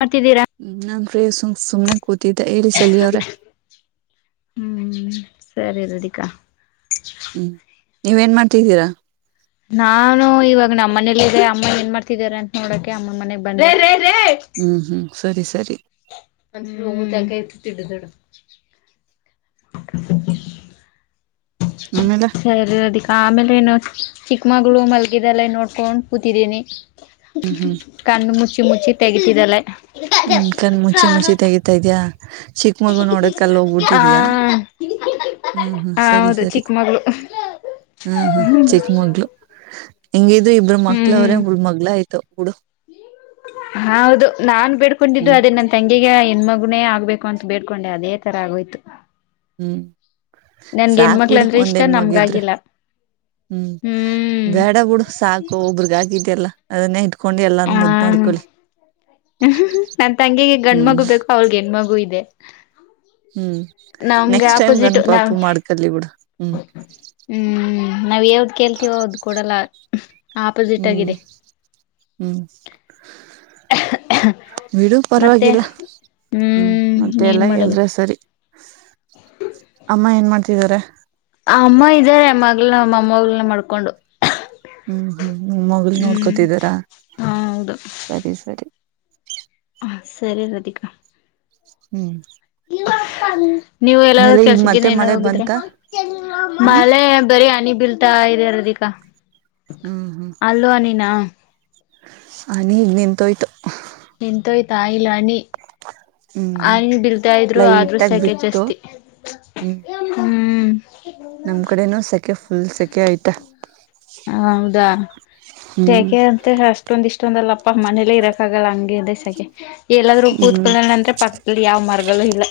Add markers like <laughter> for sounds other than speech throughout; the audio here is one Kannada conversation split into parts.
ಮಾಡ್ತಿದ್ದೀರಾ ಹ್ಮ ನಂಗ ರೀ ಸುಮ್ ಸುಮ್ನೆ ಕೂತಿದ್ದ ಹೇಳಿಸಲ ಅವ್ರ ಹ್ಞೂ ಸರಿ ರೃಢಿಕಾ ಹ್ಮ್ ನೀವ್ ಏನ್ ಮಾಡ್ತಿದ್ದೀರಾ? ನಾನು ಇವಾಗ ನಮ್ಮ ಮನೇಲ್ಲ ಇದೆ ಅಮ್ಮ ಏನ್ ಮಾಡ್ತಿದಾರೆ ಅಂತ ನೋಡಕೆ ಅಮ್ಮನ ಮನೆಗ್ ಬಂದೆ. ಊ ಹ್ಮ್ ಸರಿ ಸ ಅಂದ್ರೆ ರೂಮು ದಗಾಯ್ತು. ತಿಡ್ ದಿಡು. <unintelligible> ಆಮೇಲೆ ಸರಿ ರಾದಿಕ ಆಮೇಲೆನು? ಚಿಕ್ಕಮಗ್ಳು ಮಲ್ಗಿದಾಳೆ ನೋಡ್ಕೊಂಡ್ ಕೂತಿದ್ದೀನಿ. ಹ್ಮ್ ಹ್ಮ್ ಕಣ್ಣ್ ಮುಚ್ಚಿ ಮುಚ್ಚಿ ತೆಗಿತಿದ್ದಾಳೆ. ಹ್ಮ್ ಕಣ್ ಮುಚಿ ಮುಚ್ಚಿ ತೆಗಿತಾ ಇದ್ಯಾ? ಚಿಕ್ಕ ಮಗು ನೋಡಕ್ಕಲ್ ಆ ಹೋಗ್ಬಿಟ್ಟಿದೀಯ ಹ್ಮ್ ಹ್ಮ್ ಸರಿ ಹೌದು ಸರಿ ಚಿಕ್ಕ ಮಗಳು ಹ್ಮ್ ಹ್ಮ್ ಚಿಕ್ಕ ಮಗಳು. ಹೆಂಗಿದ್ರು ಇಬ್ರ್ ಮಕ್ಳ ಹ್ಮ್ ಅವ್ರೆ ಉಳ್ ಮಗಳ ಐ ತು ಬುಡು ಹೌದು ನಾನ್ ಬೇಡ್ಕೊಂಡಿದ್ದು ಹ್ಮ್ ಅದೇ ನನ್ ತಂಗ್ ಗಿಗ ಹೆಣ್ಣ್ ಮಗುನೇ ಆಗ್ಬೇಕು ಅಂತ್ ಬೇಡ್ಕೊಂಡೆ ಅದೇ ತರ ಆಗೋಯ್ತು. ಹ್ಮ್ಮ್ ನನ್ಗೆ ಸಾಕ್ ಹೆಣ್ಮಕ್ಳ ಬಿಡು ಅಂದ್ರೆ ಇಷ್ಟ ವಂದಿನ ಮುಗಿದ್ರ ನಮ್ಗಾಗಿಲ್ಲ ಹ್ಮ್ಮ್ ಹ್ಮ್ ಬೇಡಾಬಿಡು ಸಾಕು ಒಬ್ಬರಿಗೆ ಆಗಿದೆಯಲ್ಲ. ಅದನ್ನೇು <unintelligible> ಹ ನನ್ ತಂಗಿಗೆ ಹ್ಮ್ ಗಂಡ್ಮಗು ಬೇಕು ಅವ್ರಿಗೆ ಹೆಣ್ಮಗು ಇದೆ. ಹ್ಮ್ ನಮ್ಗೆ ನೆಕ್ಸ್ಟ್ ಟೈಮ್ ಆಪೋಸಿಟ್ ನಾವ್ ಗನಪಾಪ ಮಾಡ್ಕಲ್ಲಿ ಬಿಡ ಹ್ಮ್ ಹ್ಮ್ ನಾವ್ ಯಾವ್ದ್ ಕೇಳ್ತೀವೋ ಅವದ್ ಕೊಡಲ್ಲ ಆಪೋಸಿಟ್ ಹ್ಮ್ ಆಗಿದೆ ಹ್ಮ್ ಬಿಡು ಮತ್ತೆ ಪರವಾಗಿಲ್ಲ ಹ್ಮ್ ಮತ್ತೆ ಏನ್ ಎಲ್ಲ ಮಾಡೋದು ಎಲ್ರ ಸರಿ ಅಮ್ಮ ಏನ್ ಮಾಡ್ತ ದೇವರೆ ಆ ಅಮ್ಮ ಇದ್ದಾರೆ ಮಗ್ನ ಅಮ್ಮನ ಮಾಡ್ಕೊಂಡು. ಹ್ಮ್ ಹ್ಮ್ ನಿ ಮಗಲ್ ಹ್ಮ್ ನೋಡ್ಕೊತಿದ್ದಾರಾ ಹ ಸರಿ ಸರಿ ಹ ಸರಿ ರಾಧಿಕಾ ಹ್ಮ್ ನೀವು ಎಲ್ಲ ನೆಲ ಈಗ ಮತ್ತೆ ಕೆಲ್ಸಗನ್ ಏನ ಮಳೆ ಹೋಗಿದ್ರೆ ಬಂತ ಹ ಮಲೆ ಬರಿೀ ಅನಿ ಬ್. ಬೀಳ್ತಾ ಇದೆ ರದಿಕ. ಅಲ್ಲು ಹನಿನಾ ಆ ನೀಗ್ ನಿಂತುೋಯ್ತು ನಿಂತೋಯ್ತಾ ಇಲ್ ಹನಿ. ಹ್ಮ್ ಹ್ಮ್ ಹನಿ ಬಳ್ತಾ ಇದ್ರು ಆದ್ರೂ ಲೈಟ್ ಆಗಿ ಶಕೆ ಬಿತ್ತು ಜಾಸ್ತಿ ಹ್ಮ ನಿಮ್ ಕಡೆನು ಸೆಕೆಫ ಇಲ್ಲಿ ಶೆಕೆ ಆಯತ್ತೆ ಹೌದಾ ಹ್ಮ್ ತೆಕೆ ಅಂತೆ ಅಷ್ಟೊಂದ ಇಷ್. ಇಷ್ಟಂದಲ್ಲ ಪ ಮನೆಲ್ಲೆ ಇರಕ್ಕಾಗಲ್ಲ ಹಂಗೆ ಇದ್. ತೇಗಿ ಎಲ್ಲಾದ್ೂ ಹ್ಮ್ ಕೂತ್ಕೊಣ ಅಂದ್ರೆ ಪಕ್ಕದಲ್ಲಿ ಯಾವ್ ಮರಗಳು ಇಲ್ಲ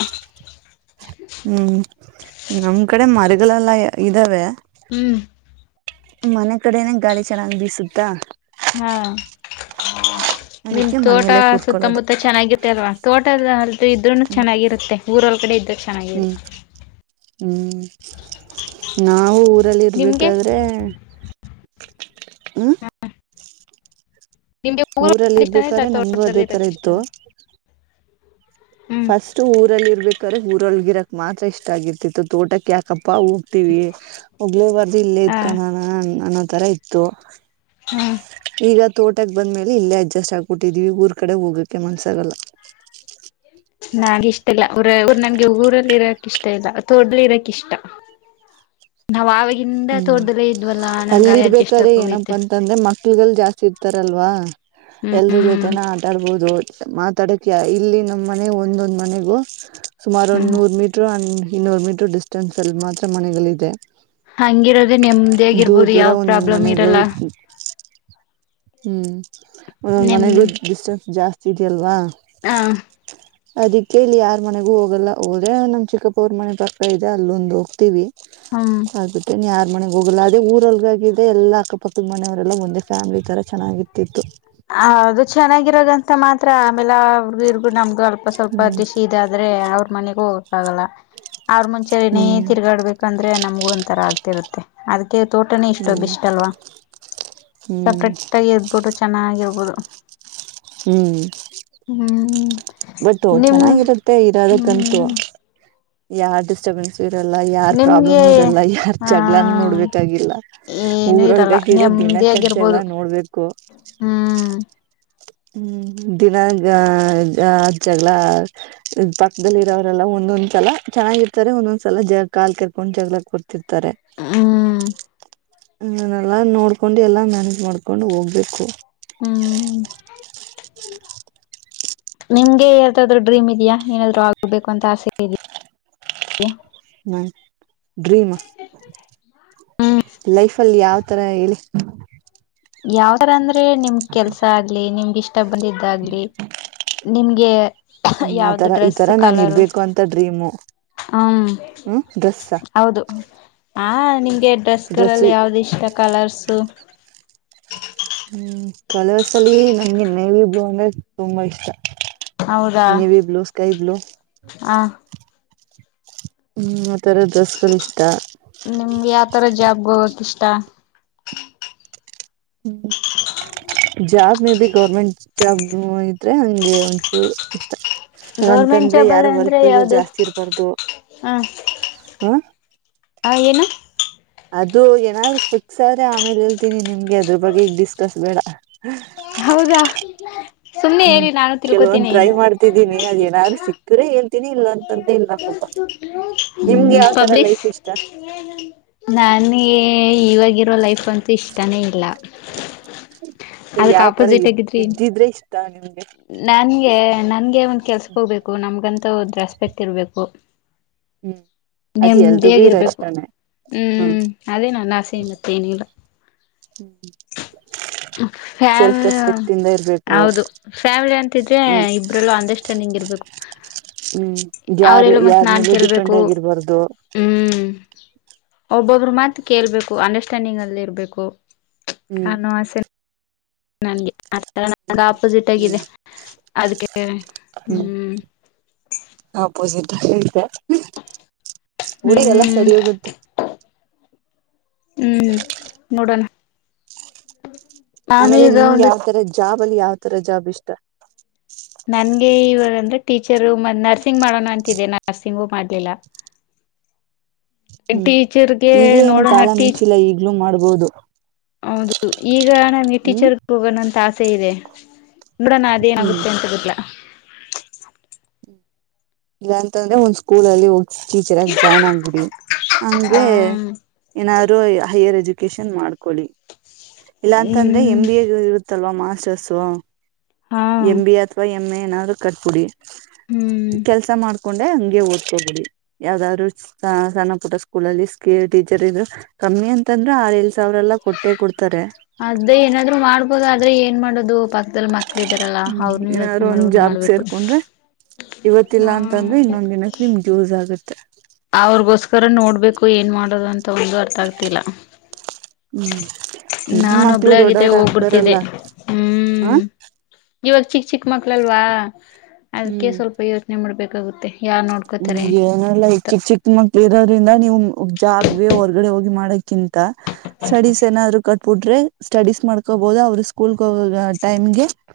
ಹ್ಮ್ ನಮ್ ಕಡೆ ಮರ ಗಳೆಲ್ಲ ಇದ್ದಾವೆ <unintelligible> ಹ್ಮ್ ಮನೆ ಕಡೆನೆ ಗಾಳಿ ಚೆನ್ನಾಗಿ ಬೀಸುತ್ತಾ ಹಾ ನಿಮ್ ಅದಕ್ಕೆ ತೋಟ ಮನೇಲ್ಲೇ ಕೂತ್ಕೊಳ್ಳೋದು ಸುತ್ತಮುತ್ತ ಚೆನ್ನಾಗಿತ್ತೆಲ್ವಾ ತೋಟದ ಅಲ್ ಇದ್ರುನು ಹ್ಮ್ ಚೆನ್ನಾಗಿರುತ್ತೆ ಊರ ಕಡೆ ಇದ್ದೆ <inaudible> ಹ್ಮ್ ಹ್ಮ್ ನಾವವು ಊರಲ್ಲಿ ನಿಮ್ಗೆ ಇರ್ಬೇಕಾದ್ರೆ. ಹ್ಮ ನಿಮ್ಗೆಗರು ಇಷ್ಟಾನ ಇಲ್ಲ ಇರ್ಬೇಕಾದ್ರೆ ನಮಗೂ ಅದೇ ತೋಟದಲ್ಲಿ ತರ ಇದಕ್ಕ ಇತ್ತು ಇಷ್ಟಾನ.. <unintelligible> ಫಸ್ಟ್ ಊರಲ್ಲಿ ಇರ್ಬೇಕು.. <unintelligible> ಕರೆ ಊರೊಳಗಿರಕ್ ಮಾತ್ರ ಇಷ್ಟ ಆಗಿರ್ತಿತ್ತು ತೋಟಕ್ಕೆ ಯಾಕಪ್ಪ... <unintelligible> ಪ್ಪ ಹೋಗ್ತವಿ ಒಬ್ಲೇ ಬರ್್ದ ಇಲ್ಲೇ ಹಾ ಇದ್ ಕಣ ನ.... <unintelligible> ತರ ಇತ್ತು.. <inaudible> ಹ್ಮ್.. <inaudible> ತೋಟಕ್ ಬಂದ್ಮೇಲೆ ಇಲ್ಲೇ ಅಡ್ಜಸ್ಟ್ ಆಗ್ಬೊಟ್ಟಿದ್ವಿ ಊರ್ ಕಡೆ ಹೋಗಕ್ಕೆ ಮನ್ಸಾಗಲ್ಲ... <unintelligible> ನಾ ಇಷ್ಟ ಇಲ್ಲ ಅವರರು ನಮಗೆ ಊರಲ್ಲಿ ಇರಕ್ ಇಷ್ಟ ಇಲ್ಲ ತೋಡ್ಲಿ ಇರಕ್ ಇಷ್ಟ ನಾವ ಆ.. <unintelligible> ಇಿಂದ ಹ್ಮ್ ತೋರ್ದಲ್ಲೇ ಇದ್ವಲ್ಲಾ ನನ್ ಗಾ ಅಡ್ಜಸ್ಟ್ ಆಕ ಹೋಗೈತೆ.. <unintelligible> ಹಕ್ಕಲ್ಗಳು ಜಾಸ್ತಿ ಇರ್ತಾರಲ್ವಾ... <unintelligible> ಎಲ್ರ ಹ್ಮ್ ಜೊತೆನ ಆಟಾಡ್ಬೋದು ಮತ್... <unintelligible> ತಡಕಿಯ ಇಲ್ಲಿ ನಮ್ಮ್ ಮನೆ ಒಂದೊಂದ್ ಮನೆಗೂ.. <unintelligible> ಸುಮಾರು ಒ ಹ್ಮ್ ನೂರು ಮೀಟರು.. <inaudible> ಇನ್ನೂ ಮೀಟರ್ಿಸ.. <inaudible> ಷ್ಟೊಂದಸಲ್ ಮಾತ್ರ ಮನೆಗಳಿದೆ.. <unintelligible> ಹಂಗಿರೋದೆೇ ನೆಮ್ಮದಿ ದೂರ ಆಗಿರ್ಬೋದು ದೂರ ಯಾವ್ ಒಂದೊಂದ್ ಪ್ರಾಬ್ಲಮ್ ಮನೆಗೂ ಇರಲ್ಲ.. <unintelligible> ಹ್ಮ್.. <inaudible> ಮನೆಗೂ ಿಸನ್ ಜಾಸ್ತಿ.. <unintelligible> ಸಿರಿ ಅಲ್ವಾ.. <unintelligible> ಹಾ.. <inaudible> ಅದಿಕ್ಕೆ ಇಲ್ಲಿ ಯಾರ್ ಮನೆಗೂ ಹೋಗಲ್ಲ ಹೋದ ನಮ್ ಚಿಕ್ಕಪ್ಪೂರ್ ಮನೆ ಪಕ್ಕ ಇದೆ ಅಲ್ಲೊಂದು ಹೋಗ್ತಿೀವಿ.. ಹ್ಮ್ <unintelligible> ಹಬಟ್ಟೆ ನ್ಯ... <inaudible> ಮನೆಗ್ ಹೋಗಲ್ಲ ಅದೆ ಊರಲ್ಗ ಇದೆ ಎಲ್ಲ ಅಕ್ಕಪಕ್ಕದ ಮನೆಯವರೆಲ್ಲ ಒಂದೇ ಫ್ಯಾಮಿಲಿ ತರ.. <unintelligible> ಚೆನ್ನಾಗಿತ್ತತ್ತು.. <inaudible> ಅದು ಚೆನ್ನಾಗಿರಗಂತ ಮಾತ್ರ ಆಮೇಲೆ ಅವ್ರಗ ಇರ್ಗು ನಮ್ಗ ಅವ.. <unintelligible> ಸ್ವಲ್ಪ ಸ್ವಲ್ಪ ಹ್ಮ್ ಡಿಶ್ ಇದಾದ್ರೆ ಅವ್ರ ಮನೆ.. <unintelligible> ಹೋಗಕ್ಕಾ.. <unintelligible> ಅವ್ರ ಮುಂಚೆ ಏನೇ ಹ್ಮ್ ತಿರ್ಗಾಡ್ಬೇಕಂದ್ರೆ ನಮ್ಗು ಒಂಥರ ಆಗ್ತಿರುತ್ತೆ ಅದಕ್ಕೆ ತೋಟನೇ ಇಷ್ಟೊ ಹ್ಮ್ ಬಿಷ್ಟ ಅಲ್ವಾ ಹ್ಮ್ ಸಪ್ರೇಟ್ ಆಗಿ ಎದ್ಬಿಟ್ಟು... <unintelligible> ಾಗಿಿರ್ಬೋದು... <unintelligible> ಹ್ಮ್.. <inaudible> ಬಟ್ ನಿಮ್ ಚೆನ್ನಾಗಿರುತ್ತೆ ಇರೋದಕ್ಕಂತೂ.. ಹ್ಮ್ <unintelligible> ಯ ಡಿಸ್ಟರ್ಬನ್ಸ್... <unintelligible> ಇರಲ್ಲ ಯಾರ್ ಪ್ರಾಬ್ಲಮ್ ನಿಮ್ಗೆ ಇರಲ್ಲ ಯಾರ್ ಹಾ ಜಗ್ಗಳಾನ ನೋಡ್ಬೇಕಾಗಿಲ್ಲ ಏನು ಇರಲ್ಲ ಊರೊಳ್ಗಡ ದಿನಕ್ಕೆ ಜಗ್ಗಳ ನೆಮ್ಮದಿಯಾಗಿರ್ಬೋದು ನೋಡ್ಬೇಕು... ಹ್ಮ್ <unintelligible> ಹ್ಮ್ ದಿನಾಗ ಅದ್ ಜಗಳ ಪಕ್ಕದಲ್ಲಿ ಇರೋವರೆಲ್ಲ ಒಂದೊಂದ್ಸಲ ಚೆನ್ನಾಗಿರ್ ರ್ಾರೆ ಹ್ಮ್ ನ್ನ ಎಲ್ಲ ನೋಡ್ಕೊಂಡು ಎಲ್ಲಾ ಮ್ಯಾನೇಜ್ ಮಾಡ್ಕೊಂಡು ಹೋಗ್ಬೇಕು ಹ್ಮ್ ನಿಮ್ಗೆ ಯ್ದಾದ್ರು ಡ್ರೀಮ್ ಇದೆಯಾ ಏನಾದ್ರು ಆಗ್ಬೇಕು ಅಂತ ಆಸೆ ಇದಾ ಹ ಡ್ರೀಮ್ ಲೈಫ್ಲ್ಲಿ ಯಾವ್ದ ಅತ್ರ ಆಲಿ ಯಾವ ತರ ಅಂದ್ರೆ ನಿಮ್ಗ್ ಕೆಲ್ಸ ಆಗ್ಲಿ ನಿಮ್ಗೆ ಇಷ್ಟ ಬಂದಿದ್ದಾಗ್ಲಿ ನಿಮಗೆ ಹ್ಮ್ ಯಾವ್ದು ಆತರ ಈ ತರ ಡ್ರೆಸ್ಸ ನಾನ್ ಕಲರು ಇರ್ಬೇಕು ಅಂತ ಡ್ರೀಮು ಹ್ಮ ಹ್ಮ್ ಡ್ರೆಸ್ ಹೌದು ಹ ನಿಮಗೆ ಡ್ರೆಸ್ ಡ್ರೆಸ್ಗಳಲ್ಲಿ ಯಾವ್ದ ಇಷ್ಟ ಕಲರ್ಸು ಹ ಹ್ಮ್ ಕಲರ್ಸ ಅಲ್ಲಿ ನಂಗೆ ನೇವಿ ಬ್ಲೂ ಅಂದ್ರೆ ತುಂಬಾ ಇಷ್ಟ ಹೌದಾ ನೇವಿ ಬ್ಲೂ ಸ್ಕೈ ಬ್ಲೂ ಹ ಹ್ಮ್ ಮತರದ ದಸಗಳು ಇಷ್ಟ ನಿಮ್ಗೆ ಯಾವತರ ಜಾಬ್ಗತ್ ಇಷ್ಟ ಹ್ಮ್ ಜಾಬ್ ಮೇದೆ ಗೌರ್ಮೆಂಟ್ ಜಾಬ್ ಇದ್ರೆ ಹಂಗೆ ಒಂಚೂರು ಇಷ್ಟ ಗೌರ್ಮೆಂಟ್ ಅಂತಂದ್ರೆ ಜಾಬ್ ಎಲ್ಲ ಯಾರು ವರ್ಕ್ ಅಂದ್ರೆ ಪ್ರೆಷರ್ ಯಾವ್ದದು ಜಾಸ್ತಿ ಇರ್ಬಾರ್ದು ಹ ಹ ಆ ಏನ ಅದು ಏನಾದ್ರೂ ಫುಕ್ಸ ಆದ್ರೆ ಆಮೇಲೆ ಹೇಳ್ತೀನಿ ನಿಮ್ಗೆ ಅದ್ರ ಬಗ್ಗೆ ಈಗ್ ಡಿಸ್ಕಸ್ ಬೇಡ ಹೌದಾ ಸುಮ್ನೆ ಹ್ಮ್ ಹೇಳಿ ನಾನು ಕೆಲವೊಂದ್ ತಿಳ್ಕೊತೀನಿ ಟ್ರೈ ಮಾಡ್ತಿದ್ದೀನಿ ಅದೇಏನಾದರು ಸಿಕ್ತ್ರೆ ಹೇಳ್ತೀನಿ ಇಲ್ಲ ಅಂತಂದ್ರೆ ಇಲ್ಲ ಪಾಪ ನಿಮ್ಗೆ ಹ್ಮ ಯಾವ್ ತರ ಪಬ್ಲಿಶ್ ಲೈಫ್ ಇಷ್ಟ ನಾನ ಇವಾಗ ಇರೋ ಲೈಫ್ ಅಂತ ಇಷ್ಟನೇ ಇಲ್ಲ ಸರಿ ಅದಕ್ ಯಾವ್ ತರ ಆಪೋಸಿಟ್ ಇದ್ದಿ ಆಗಿದ್ರಿ ಇದ್ದಿದ್ರೆ ಇಷ್ಟ ನಿಮ್ಗೆ ನನ್ಗೆ ನನ್ಗೆ ಒಂದ ಕೆಲ್ಸಕ್ ಹೋಗ್ಬೇಕು ನಮ್ಗಂತ ಒಂದು ರೆಸ್ಪೆಕ್ಟ್ ತಿರಬೇಕು ಹ್ಮ್ ಅದ್ ಎಲ್ರಿಗೂ ಇರೋ ನೆಮದಿಯಾಗಿಿರ್ಬೇಕು ಇಷ್ಟಾನೇ ಹ್ಮ್ ಅದೇ ನಾನು ಆಸೆ ಮತ್ತೆ ಏನಿಲ್ಲ ಹ್ಮ್ ಫ್ಯಾಮ ಇಂದ ಇರ್ಬೇಕು ಹೌದು ಫ್ಯಾಮಿಲಿ ಅಂತಿದ್ರೆ ಹ್ಮ್ ಇಬ್ರಲ್ಲೂ ಅಂಡರ್ಸ್ಟ್ಯಾಂಡಿಂಗ್ ಇರ್ಬೇಕು ಹ್ಮ್ ಯಾರು ಅವರೆಲ್ಲ ಮತ್ ಯಾರ್ ನಾನ್ ಮೇಲೂ ಡಿಪೆಂಡ್ ಕೇಳ್ಬೇಕು ಆಗಿರ್ಬಾರ್ದು ಹ್ಮ್ ಒಬ್ಬೊಬ್ಬ್ರ ಮಾತು ಕೇಳ್ಬೇಕು ಅಂಡರ್ಸ್ಟ್ಯಾಂಡಿಂಗ್ ಅಲ್ಲಿ ಇರ್ಬೇಕು ಹ್ಮ್ ಕನುೋ ಅಸ ನನ್ಗೆ ಆರ ನ ಹ್ಮ್ ಆಪೋಸಿಟ್ ಆಗಿದೆ ಹ್ಮ್ ಅದ್ಕ್ಕೆ ಹ್ಮ್. <inaudible> <inaudible> ಹುಡಿಗೆಲ್ಲಾ ಹ್ಮ್ ಸರಿ ಹೋಗುತ್ತೆ. ಹ್ಮ್ ನೋಡಣ. ಆಮೇಲೆ ನಿಂಗ್ ಯಾವ್ತರ ಜಾಬ್. ಬಲ್ಲಿ ಯಾವ್ ತರ ಜಾಬ್ ಇಷ್ಟ. ನನ್ಗೆ ಇವ ಅಂದ್ರೆ ಟೀಚರು ಮತ್ ನರ್ಸಿಂಗ್ ಮಾಡೋಣ ಅಂತಿದೆ ನಾ ನರ್ಸಿಂಗು ಮಾಡ್ಲಿಲ್ಲ. ಹ್ಮ್ ಟೀಚರ್ಗೆ ಈಗ್ಲೇ ಏನು ನೋಡೋಣ ಕಾಲ ಟೀಚ್ ಮಿಂಚಿಲ್ಲ ಈಗ್ಲೂ ಮಾಡಬ. ಹೌದು. ಹೌದು ಈಗ ನಮ್ಗೆ ಹ್ಮ್ ಟೀಚರ್ಗೆ ಹೋಗೋಣಂತ ಆಸೆ. ತೈದೆ ನೋಡೋಣ ಹ್ಮ್ ಅದೇನಾಗುತ್ತೆ ಅಂತ ಗೊತ್ತಿಲ್ಲ. ಇಲ್ಲಾ ಅಂತಂದ್ರೆ ಒಂದ್ ಸ್ಕೂಲ್ ಅಲ್ಲಿ ಹೋಗ್. ಟೀಚರ್ ಆಗ್ ಜಾಯ್ನ್ ಆಗ್ಬಿಡಿ, ಹ ಹಂಗೆ ಏನಾರು ಹೈಯರ್ ಎಜು ವೊಕೇಶನ್ ಮಾಡ್ಕೊಳ್ಳಿ. ಇಲ್ಲ ಅಂತ ಅಂದ್ರೆ ಎಂ ಹ್ಮ್ ಬಿ ಎ ಗೆ ಇರುತ್ ತಲ್ವಾ ಮಾಸ್ಟರ್ಸು. ಹಾ ಎಂ ಬಿ ಎ ಅಥವಾ ಎ. ಎಮ್ಮೆ ಏನಾರು ಕಟ್ ಪುಡಿ. ಹ್ಮ್ <inaudible> ಕೆಲ್ಸ ಮಾಡ್ ಕೊಂಡೆ ಹಂಗೆ ಓದ್ಕೋಬಿಡಿ ಯಾವ್ದಾದ್ರು ಸ ಸಣ್ಣ ಪುಟ್ಟ ಸ್ಕೂಲ್ ಅಲ್ಲಿ ಸ್ಕೇರ್ ಟೀಚರ್ ಇದ್ರು ಕಮ್ಮಿ ಅಂತಂದ್ರೆ ಆರ್ ಏ. ಅವ್ರೆಲ್ಲ ಕೊಟ್ಟೆ ಕೊಡ್ ಅದ್ದೆ ಏನಾದ್ರು ಮಾಡ್ಬೋದು ಆದ್ರೆ ಏನ್ ಮಾಡೋದು ಪ. <inaudible> ಹ್ಮ್ ಏನಾರು ಒಂದ್ ಜಾಬುಗ್ ಸೇರ್ಕೊಂಡ್ರೆ ಇವತ್ತಿಲ್ಲಾ ಅಂತಂದ್ರೆ ಇನ್ನೊಂದ್ ದಿನಕ್ಕೆ ನಿಮ್ಗೆ ಯೂಸ್ ಆಗುತ್ತೆ. <inaudible> ಅವ್ರುಗೋಸ್ಕರ ನೋಡ್ಬೇಕು ಏನ್ ಮಾಡೋದು ಅಂತ ಒಂದು ಅರ್ಥ ಆಗ್ತಿಲ್ಲ. ಹ್ಮ್, ನಿನ್ ನಾನ ಮಕ್ಳು ಒಬ್ಳೇ ಆಗಿದ್ರೆ ದೊಡ್ಡವ್ರ ಆಗ್ತಾರಲ್ಲ, ಹೋಗ್ಬಿಡ್ತಿದ್ದೆ ಹಾ. ಹ್ಮ್ ಇವಾಗ ಚಿಕ್ ಚಿಕ್ ಮಕ್ಳಲ್ವಾ. ಅದ್ಕೆ ಸ್ವಲ್ಪ ಯೋಚನೆ ಮಾಡ್ಬೇಕು. ಕೌತೆ. ಹ್ ಏನಲ್ಲ ಈ ಚಿಕ್ಕ ಚಿಕ್ಕ ಮಕ್ಳ ಇರೋದ್ರಿಂದ ನೀವು್ ಜಾಬ್ಗೆ ಹೊರ್ಗಡೆ ಹೋಗಿ ಮಾಡಕ್.. <unintelligible> <inaudible> ಸಡೀಸ್ ಏನಾದ್ರು ಕಟ್ಬಿಟ್ರೆ.. <unintelligible> ಸ್ಟಡೀಸ್ ಮಾಡ್ಕೊಬಹದು ಅವ್ರ ಸ್ಕೂಲ್ ಹೋಗ ಟೈಮ್ಗೆ.... <unintelligible>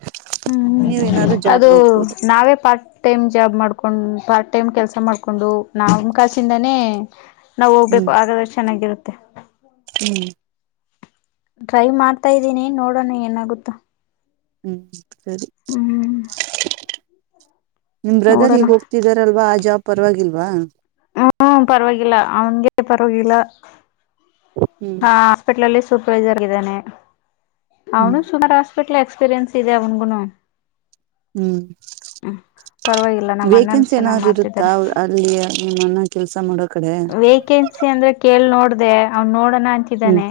ನೀವ್ ಏನಾದ್ರು ಹ್ಮ್ ಅದು ಜಾಬ್ಗೆ ಹೋಗ್ಬೋದು ನಾವೇ ಪಾರ್ಟ್ ಟೈಮ್ ಜಾಬ್ ಮಾಡ್ಕೊಂಡ್ ಪಾರ್ಟ್... <unintelligible> ಟೈಮ್ ಕೆಲಸ ಮಾಡ್ಕೊಂಡು ನಾಮಕಾಾಸಿಂದಾನೇ.. <unintelligible> ನಾವು ಹೋಗ್ಬೇಕು ಹ್ಮ್ ಹಾಗಾದ್ರೆ ಚೆನ್ನಾಗಿರುತ್ತೆ.. <unintelligible> ಹ್ಮ್.. <inaudible> ಡ್ರೈವ್ ಮಾಡ್ತಾ್ದೀನಿ ನೋಡೋಣ ಏನಾಗುತ್ತ. <unintelligible> ಹ್ಮ್್ಮ.. <inaudible> ಸರಿ.. ಹ್ಮ್ <inaudible> ನಿಮ್ ಬ್ರದರ್ ನೋಡೋಣ ಈಗ್ ಹೋಗ್ತಿದಾರಲ್ವಾ ಆ ಜಾಬ್ ಪರವಾಗಿಲ್.. <unintelligible> ಬಾ.. <inaudible> ಹ್ಮ್ ಪರವಾಗಿಿಲ್ಲ ಅವನ್ಗೆ ಪರವಾಗಿಿಲ್ಲ.. <inaudible> ಹ್ಮ್ ಹಾ ಹಾಸ್ಪಿಟಲಲ್ಲಿ.. <inaudible> ಸೂಪ್ರೈಜರಗಿದ್ದಾನೆ... <unintelligible> ಹನು ಶುಗಾರಷ್ಟ.. <inaudible> ಹಾಸ್ಪಿಟ್ಲ್ ಎಕ್ಸ್ಪೀರಿಯನ್ಸ್ ಇದೆ ಅವನ್ಗೂನು... <unintelligible> ಹ್ಮ್ ಪರವಾಗಿಲ್ಲ ನಮ್ಮ ಅಣ್ಣನ್ ವೇಕೆನ್ಸಿ ಚೆನ್ನಾಗ್ ಏನಾದ್ರರು ಇರುತ್ತಾ ಮಾಡ್ತಿದ್ದಾರೆ ಅವ್ರ ಅಲ್ಲಿಯ ನಿಮ್ಮನ್ನ ಕೆಲ್ಸ ಮಾಡೋಕ್.. <unintelligible> ವೇಕೆನ್ಸಿ ಅಂದ್ರೆ ಕೇಳ ನೋಡ.. <unintelligible> ್ ನೋಡ.. <inaudible> ನ ಹ್ಮ್ ಅಂತಿದ್ದಾನೆ..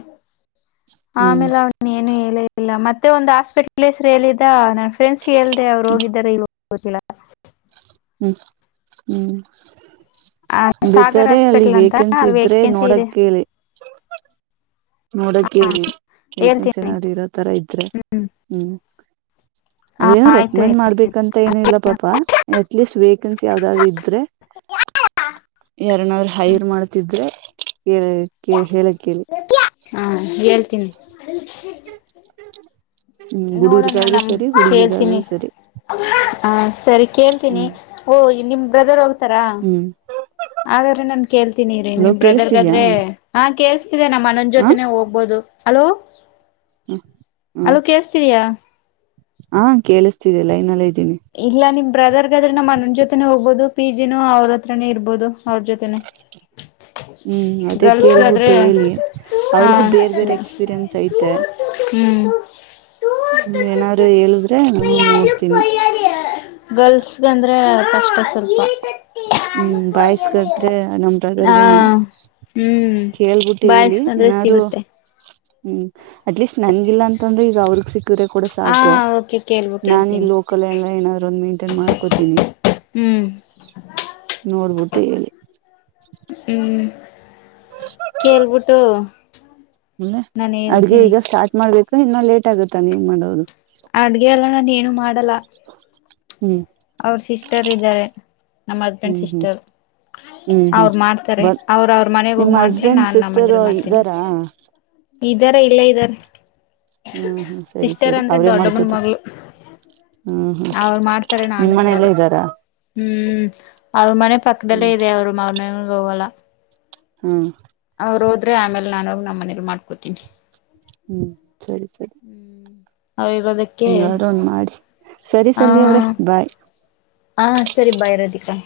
<inaudible> ಹ್ಮ್ ಆಮೇಲೆ ಅವನ ಏನು ಹೇಳೇ ಇಿಲ್ಲ ಮತ್ತೆ.. <unintelligible> ಮತ್ತೆ ಒಂದು ಆಸ್ಪಿಟ್ಲ್ ಹೆಸ ಎ... <inaudible> ಫ್ರೆಂಡಸ್ ಹೇಳಲ್ದೆೆ್ರು ಹೋಗಿದ್ದಾರೆ ಇ.. <unintelligible> ಗತ್ತಲ.. <inaudible> ಹ್ಮ್ ಹ್ಮ್... ಆ <inaudible> ಸಾಗರ್ ಬೇಕಾರೆ ಅಲ್ಲಿ ಹಾಸ್ಪಿಟಲ್ ಅಂತ ವೇಕೆನ್ಸಿ ಅಲ್ಲಿ ಇದ್ರೆ ವೇಕೆನ್ಸಿ ಇದೆ ನೋಡೇಳಿ... <unintelligible> ನೋಡಕ ಹಾ ವೇಕೆನ್ಸಿ ಹೇಳ್ತೀನಿ ಏನಾದ್ರು ಇರೋ ತರ ಇದ್ರೆ ಹ್ಮ್.. <unintelligible> ಹಾ ಅದೇನು ಆಯ್ತು ರೆಕಮೆಂಡ್ ಮಾಡ್ಬೇಕಂತ ಏನ ಇಿಲ್ಲ ಪಾಪಾ.. <unintelligible> ಅಟ್ೀಸ್ಟ್ ವೇಕನ್ಸಿ ಯಾವ್ದಾದ್ರ್ದ.. <unintelligible> ರೆ.. <inaudible> ಎರಡಾದ್ರ ಹೈರ್ ಮಾಡ್ತಿದ್ರ ಹೇಳಕ್ ಕೇಳಿ ಹೇಳಿ ಹಾ ಹೇಳ್ತೀನಿ ಹ ಹ್ಮ್ ನೋಡೋಣೋ ಹುಡುಗರ್ಗಾದ್ರು ನಮ ಸರಿ ಕೇಳ್ತೀನಿ ಹುಡುಗಿರ್ಗಾದ್ರು ಸರಿ ಹ ಸರಿ ಕೇಳ್ತೀನಿ ಹ್ಮ್ ಓ ನಿಮ್ ಬ್ರದರ್ ಹೋಗ್ತಾರ ಹ್ಮ್ ಹಾಗಾದ್ರೆ ನನ್ ಕೇಳ್ತೀನಿ ರೀ ಹಲೋ ನಿಮ್ ಕೇಳಿಸ್ತಿದ್ಯಾ ಬ್ರದರ್ಗಾದ್ರೆ ಹಾ ಕೇಸ್ತಿದೆ ನಮ್ಮ್ ಮನಜ್ ಹ ಜೊತೆನೆ ಹೋಗ್ಬೋದು ಹಲೋ ಹ ಅಲ್ಲ ಕೇೇಳಸ್ತೀರಯಾ ಹಾ ಕೇಳಿಸ್ತಿದೆಲ್ಲ ಇನ್ಲ್ಲ ಇದ ಇಲ್ಲ ನಿಮ್ದ ಬ್ರದರ್ಗಾದ್ರೆ ನಮ್ಮ ಅನನ್ನ ಜೊತೆನೆ ಹೋಗ್ಬೋದು ಪಿ ಜಿನೂ ಅವ್ರ ಹತ್ರನೆೇ ಇರ್ಬೋದು ಅವ್ರ ಜೊತೆನೆೇ ಹ್ಮ್ ಅದೇ ಕೇಳ್ಬಿಟ್ಟು ಹೇಳಿ ಹಾ ಅವ್ರಿಗು ಬೇರ್ ಬೇರೆ ಸರಿ ಎಕ್ಸ್ಪೀರಿಯನ್ಸ್ ಐತೆ ಹ್ಮ್ ನೀ ಏನಾದ್ರು ಹೇಳಿದ್ರೆ ನಾ ನೋಡ್ತೀನಿ ಗರ್ಲ್ಸ್ಗೆ ಅಂದ್ರೆ ಕಷ್ಟ ಸ್ವಲ್ಪ ಹ್ಮ್ ಬಾಯ್ಸ್ಗಾದ್ರೆ ನಮ್ ಹ ಬ್ರದರ್ಗೇನೆ ಹ್ಮ್ ಕೇಳ್ಬಿಟ್ಟು ಹೇಳಿ ಬಾಯಸ್ಕೊಂಡ್ರೆ ಏನಾರು ಸಿಗುತ್ತೆ ಹ್ಮ್ ಅಟ್ಲೀಸ್ಟ್ ನನ್ಗಿಲ್ಲಾ ಅಂತಂದ್ರೆ ಅವ್ರ ಸಿ ಗಿರೆ ಕೂಡ ಹಾ ಸಾಕು ಓಕೆ ಕೇಳ್ಬಿಟ್ಟು ನಾನ ಈ ಹೇಳ್ತೀನಿ ಲೋಕಲ್ ಎಲ್ಲ ಏನಾದ್ರು ಒಂದು ಮೇಂಟೈನ್ ಮಾಡ್ಕೋತೀನಿ ಹ್ಮ್ ನೋಡ್ಬಿಟ್ಟು ಹೇಳಿ ಹ್ಮ್ ಕೇಳ್ಬಿಟ್ಟು ೆ ನಾನು ಅಡ್ಗೆ ಹೇಳ್ತೀನಿ ಈಗ ಸ್ಟಾರ್ಟ್ ಮಾಡ್ಬೇಕು ಇನ್ನ ಲೇಟ್ ಆಗುತ್ತಾ ನೀವು್ ಮಾಡೋದು ಅಡ್ಗೆಯಲ್ಲ ನಾನ ಏನು ಮಾಡಲ್ಲ ಹ್ಮ್ ಅವ್ರ ಸಿಸ್ಟರ್ ಇದ್ದಾರೆ ನಮ್ಮ್ ಹಸ್ಬೆಂಡ್ ಹ್ಮ್ ಹ್ಮ್ ಸಿಸ್ಟರ್ ಹ್ಮ್ ಹ್ಮ್ ಅವ್ರು ಮಾಡ್ತಾರೆ ಬ ಅವ್ರ ಅವ್ರ ಮನೆಗ ನಿಮ್ಮ ಹೋಗಿ ಮಾಡ್ರೆ ಹಸ್ಬೆಂಡ್ ನಾನ್ ನ ಸಿಸ್ಟರ್ ಮನೇಲ್ ಮಾಡ್ತೀನಿ ಇದ್ದಾರಾ ಇದ್ದಾರೆ ಇಲ್ಲ ಇದ್ದಾರೆ ಹ್ಮ್ ಹ್ಮ್ ಸರಿ ಸಿಸ್ಟರ್ ಸರಿ ಅಂದ್ರೆ ಅವ್ರೇ ದೊಡ್ಡಮ್ಮನ ಮಾಡ್ಕೋತಾರ ಮಗಳು ಹ್ಮ್ ಹ್ಮ್ ಅವ್ರು ಮಾಡ್ತಾರೆ ನಾನ್ ನಿಮ್ ಮಾಡಲ್ಲ ಮನೆಯಲ್ಲೇ ಇದ್ದಾರಾ ಹ್ಮ್ ಅವ್ರ ಮನೆ ಪಕ್ಕದಲ್ಲೇ ಹ್ಮ್ ಇದೆ ಅವ್ರು ಮ್ರ ಹಲ ಹ್ಮ ಅವ್ರು ಹೋದ್ರೆ ಆಮೇಲೆ, ನಾನೋಗಿ ನಮ್ಮ ಮನರು ಮಾಡ್ಕೋತೀನಿ. ಹ್ಮ್ ಸರಿ ಸರಿ <inaudible> ಅವ್ರ ಇರೋದಕ್ಕೆ ಹೆಂಗಾದ್ರೂ ಹ್.... ಒಂದ್ ಮಾಡಿ ಸರಿ ! ಸಲ್ವಿ ಅವ್ರೆ ಬಾಯ್ ಹ್ಹಾ! ಸರಿ ಬೈ ರಾಧಿಕಾ.